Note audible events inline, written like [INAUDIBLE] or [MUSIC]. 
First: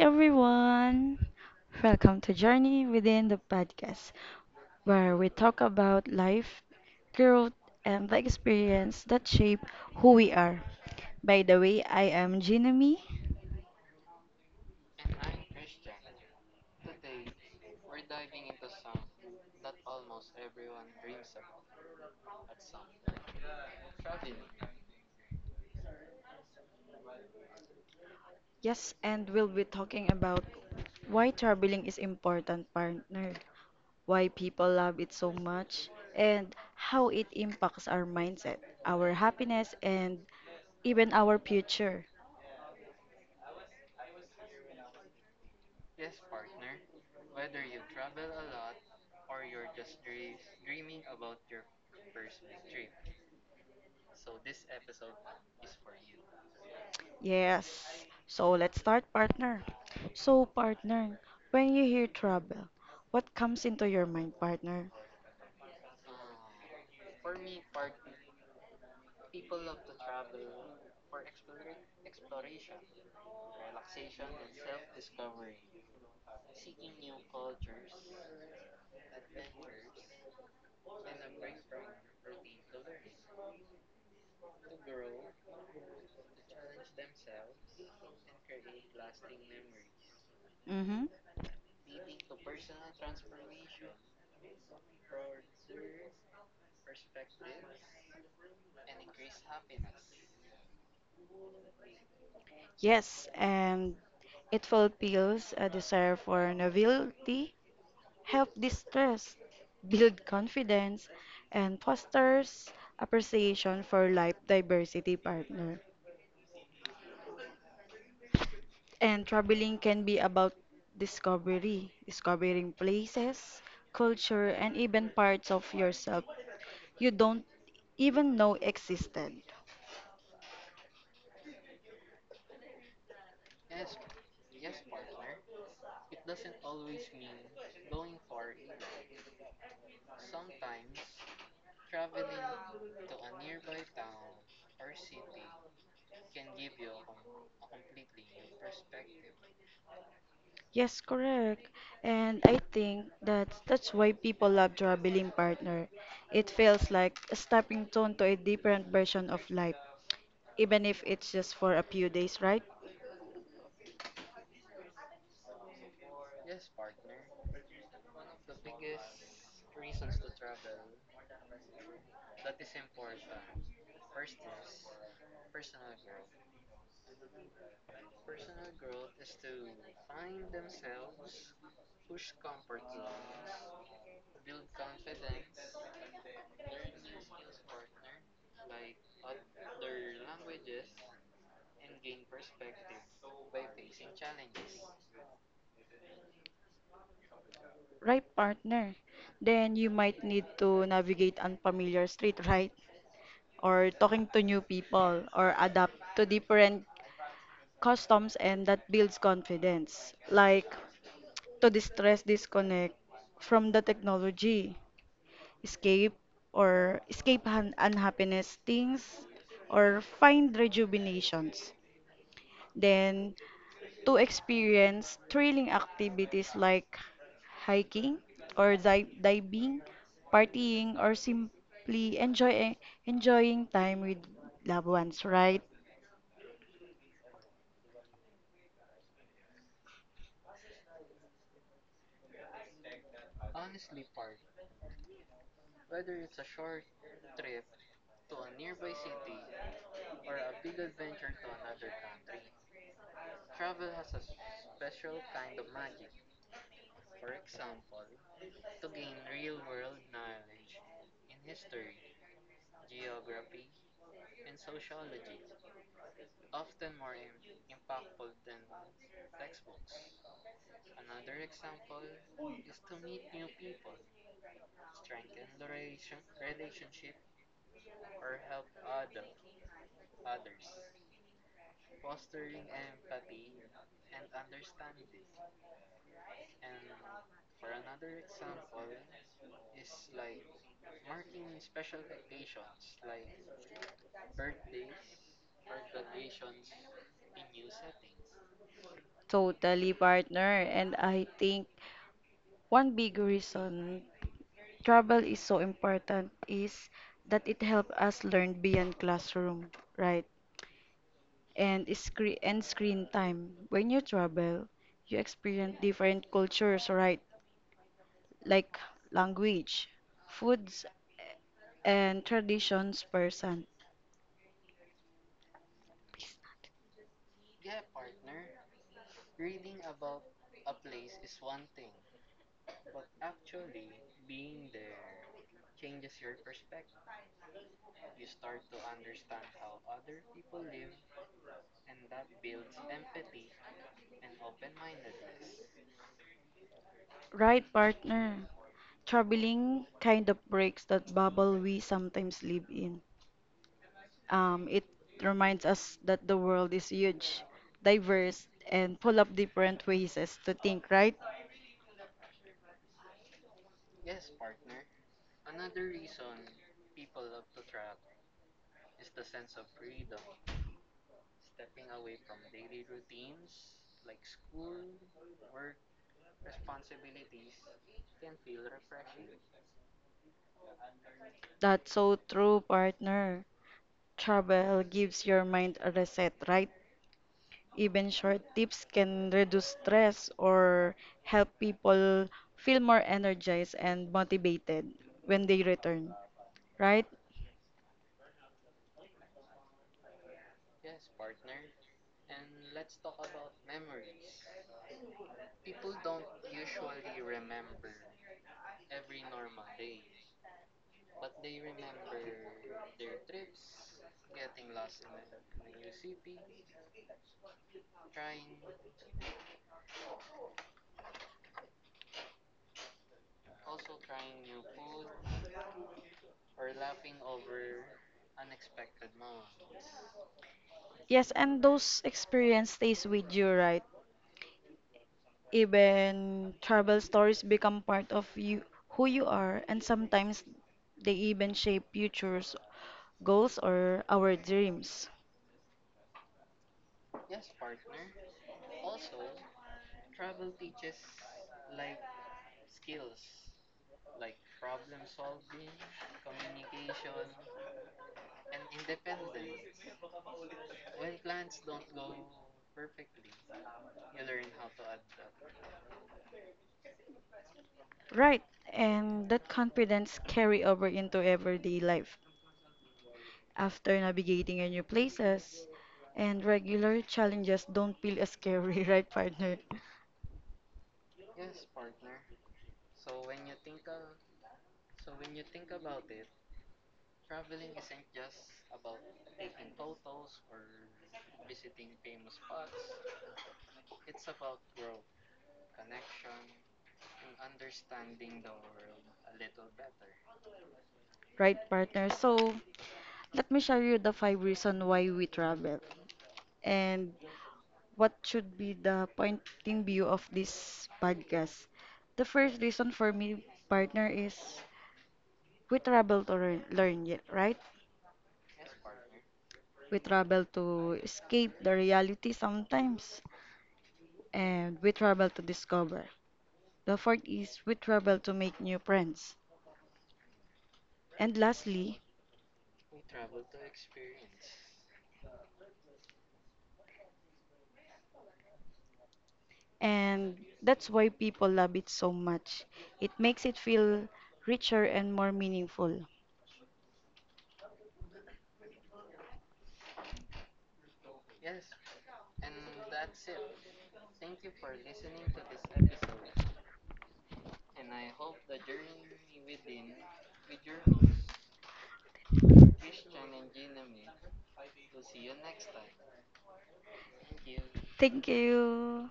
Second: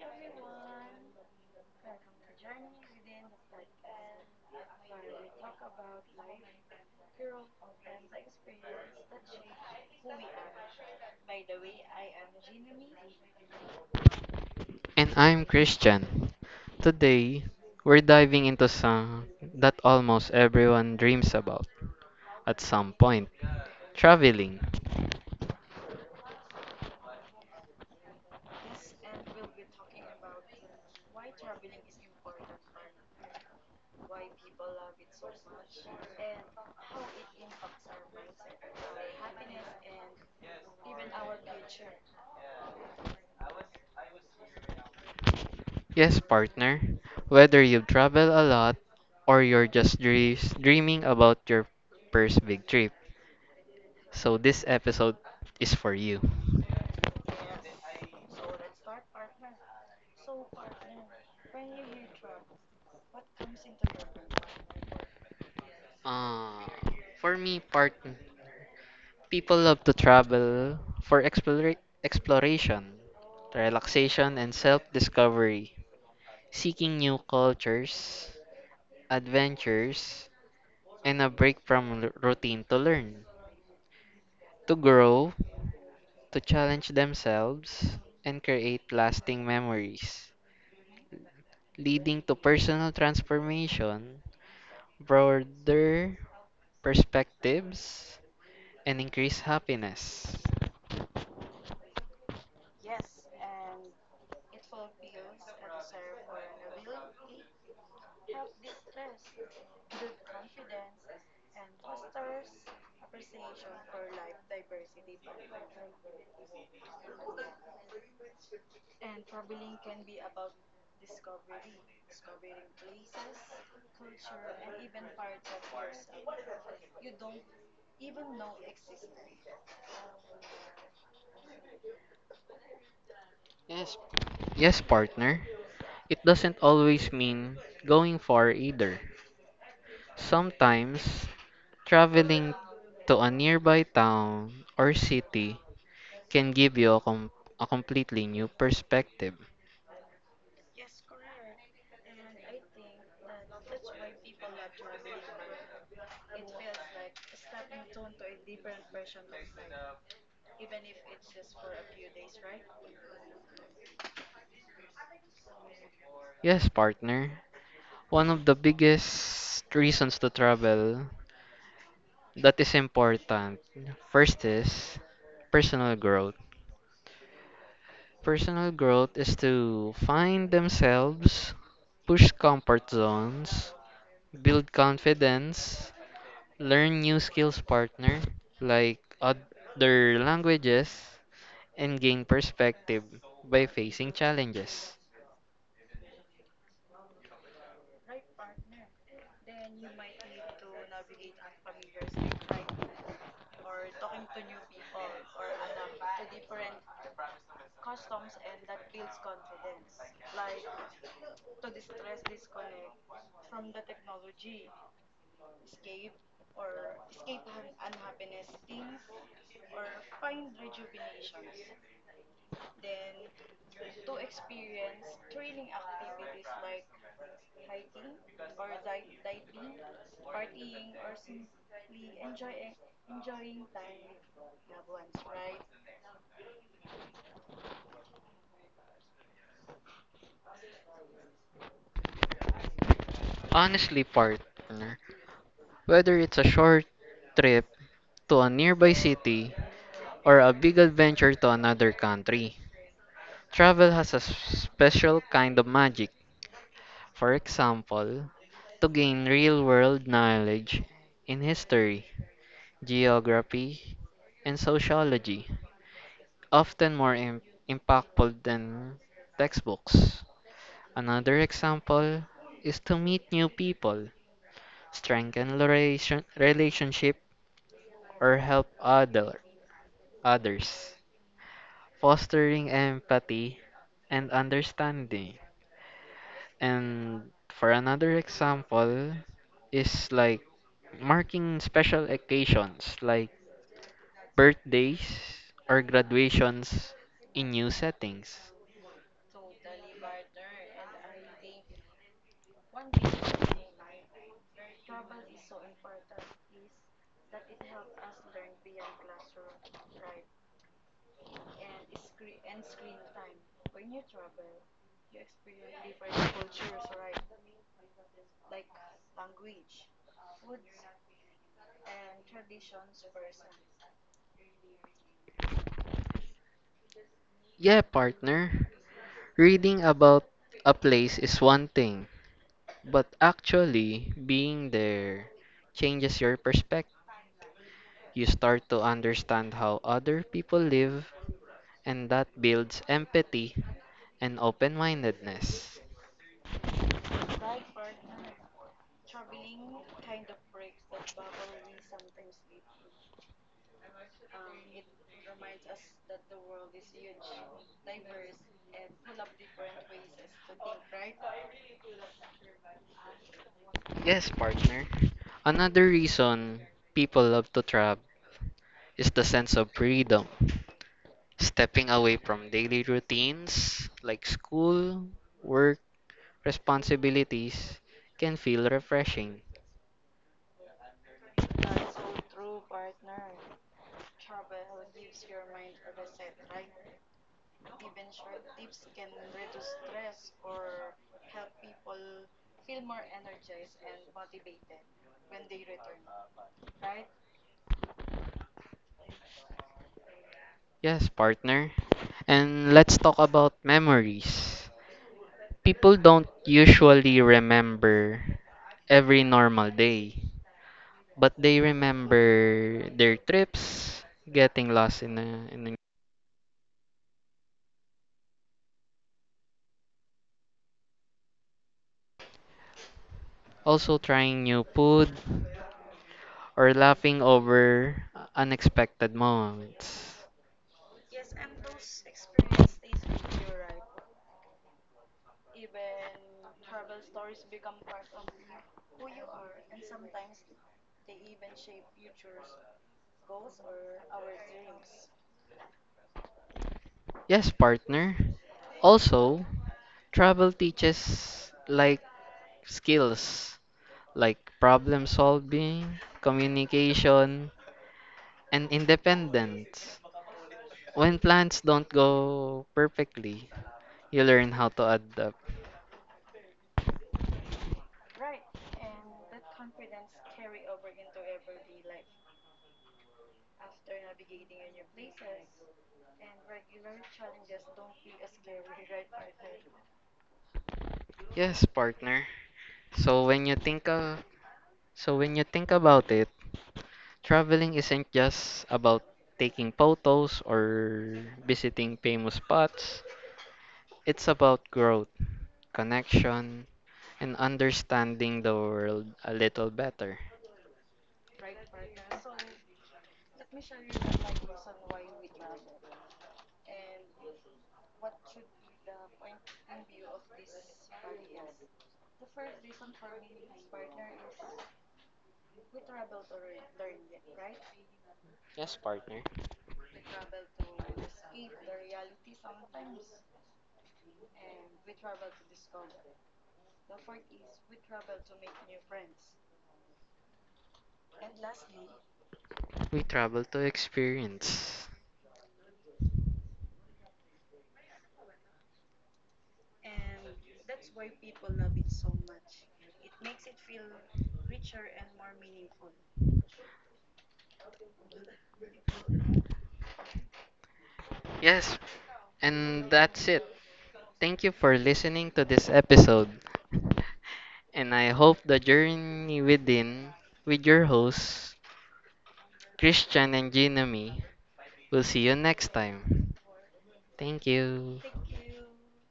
everyone! Welcome to Journey Within the Podcast, where we talk about life, growth, and the experience that shape who we are. By the way, I am Jinami. And I'm Christian. Today, we're diving into some that almost everyone dreams about at some point traveling. Yes, and we'll be talking about why traveling is important partner, why people love it so much, and how it impacts our mindset, our happiness, and even our future. Yes, partner, whether you travel a lot or you're just dreaming about your first big trip. So, this episode is for you. Yes. So let's start, partner. So, partner, when you hear trouble, what comes into your mind, partner? Uh, for me, partner, people love to travel for exploration, relaxation, and self discovery, seeking new cultures adventures, and a break from routine to learn, to grow, to challenge themselves, and create lasting memories, Mm-hmm. leading to personal transformation, broader perspectives, and increased happiness. Yes, and it fulfills a desire for novelty, help distress, build confidence, and fosters appreciation for life diversity, partner. And traveling can be about discovery, discovering places, culture, and even parts of yourself you don't even know existed. Yes, yes, partner. It doesn't always mean going far either. Sometimes traveling to a nearby town or city can give you a completely new perspective. Yes, correct. And I think that that's why people love traveling partner. It feels like a stepping stone to a different version of life, even if it's just for a few days, right? Yes, partner. One of the biggest reasons to travel that is important first is personal growth. Personal growth is to find themselves, push comfort zones, build confidence, learn new skills, partner, like other languages, and gain perspective by facing challenges. Right, partner. Then you might need to navigate unfamiliar street, right? Or talking to new people or adapt to different customs and that builds confidence. Like to distress, disconnect from the technology, escape or escape unhappiness things or find rejuvenations. Then to experience thrilling activities like hiking or diving, partying, or simply enjoying time with loved ones, right? Honestly, partner. Whether it's a short trip to a nearby city or a big adventure to another country, travel has a special kind of magic. For example, to gain real world knowledge in history, geography, and sociology, often more impactful than textbooks. Another example is to meet new people, strengthen relationship, or help other others, fostering empathy and understanding. And for another example is like marking special occasions like birthdays or graduations in new settings. Totally, partner. And I think one big reason travel is so important is that it helps us learn beyond classroom, right? And screen time. When you travel, you experience different cultures, right? Like language, foods, and traditions person. Yeah, partner, reading about a place is one thing, but actually being there changes your perspective. You start to understand how other people live, and that builds empathy and open mindedness. Right partner. Traveling kind of breaks that bubble we sometimes live in. It reminds us that the world is huge, diverse, and full of different ways as to think, right? Yes, partner. Another reason people love to travel is the sense of freedom. Stepping away from daily routines like school, work, responsibilities can feel refreshing. That's so true, partner. Travel gives your mind a reset, right? Even short tips can reduce stress or help people feel more energized and motivated when they return, right? Yes, partner. And let's talk about memories. People don't usually remember every normal day, but they remember their trips, getting lost also trying new food or laughing over unexpected moments. Yes, and those experience stays with you, right? Even travel stories become part of you who you are and sometimes they even shape futures goals or our dreams. Yes, partner. Also, travel teaches like skills like problem solving, communication, and independence. When plans don't go perfectly, you learn how to adapt. Right, and that confidence carry over into everyday life. After navigating your new places and regular challenges don't feel as scary, [LAUGHS] right partner? Yes, partner. So when you think of, so when you think about it, traveling isn't just about taking photos or visiting famous spots. It's about growth, connection, and understanding the world a little better. Right partner. So, let me share you the five reasons why we travel and what should be the pointing view of this podcast. The first reason for me, partner, is we travel to learn, learn yet, right? Yes, partner. We travel to escape the reality sometimes, and we travel to discover. The fourth is we travel to make new friends. And lastly, We travel to experience. and that's why people love it so much. It makes it feel richer and more meaningful. Yes, and that's it. Thank you for listening to this episode. And I hope the journey within with your hosts, Christian and Ginami, will see you next time. Thank you. Thank you.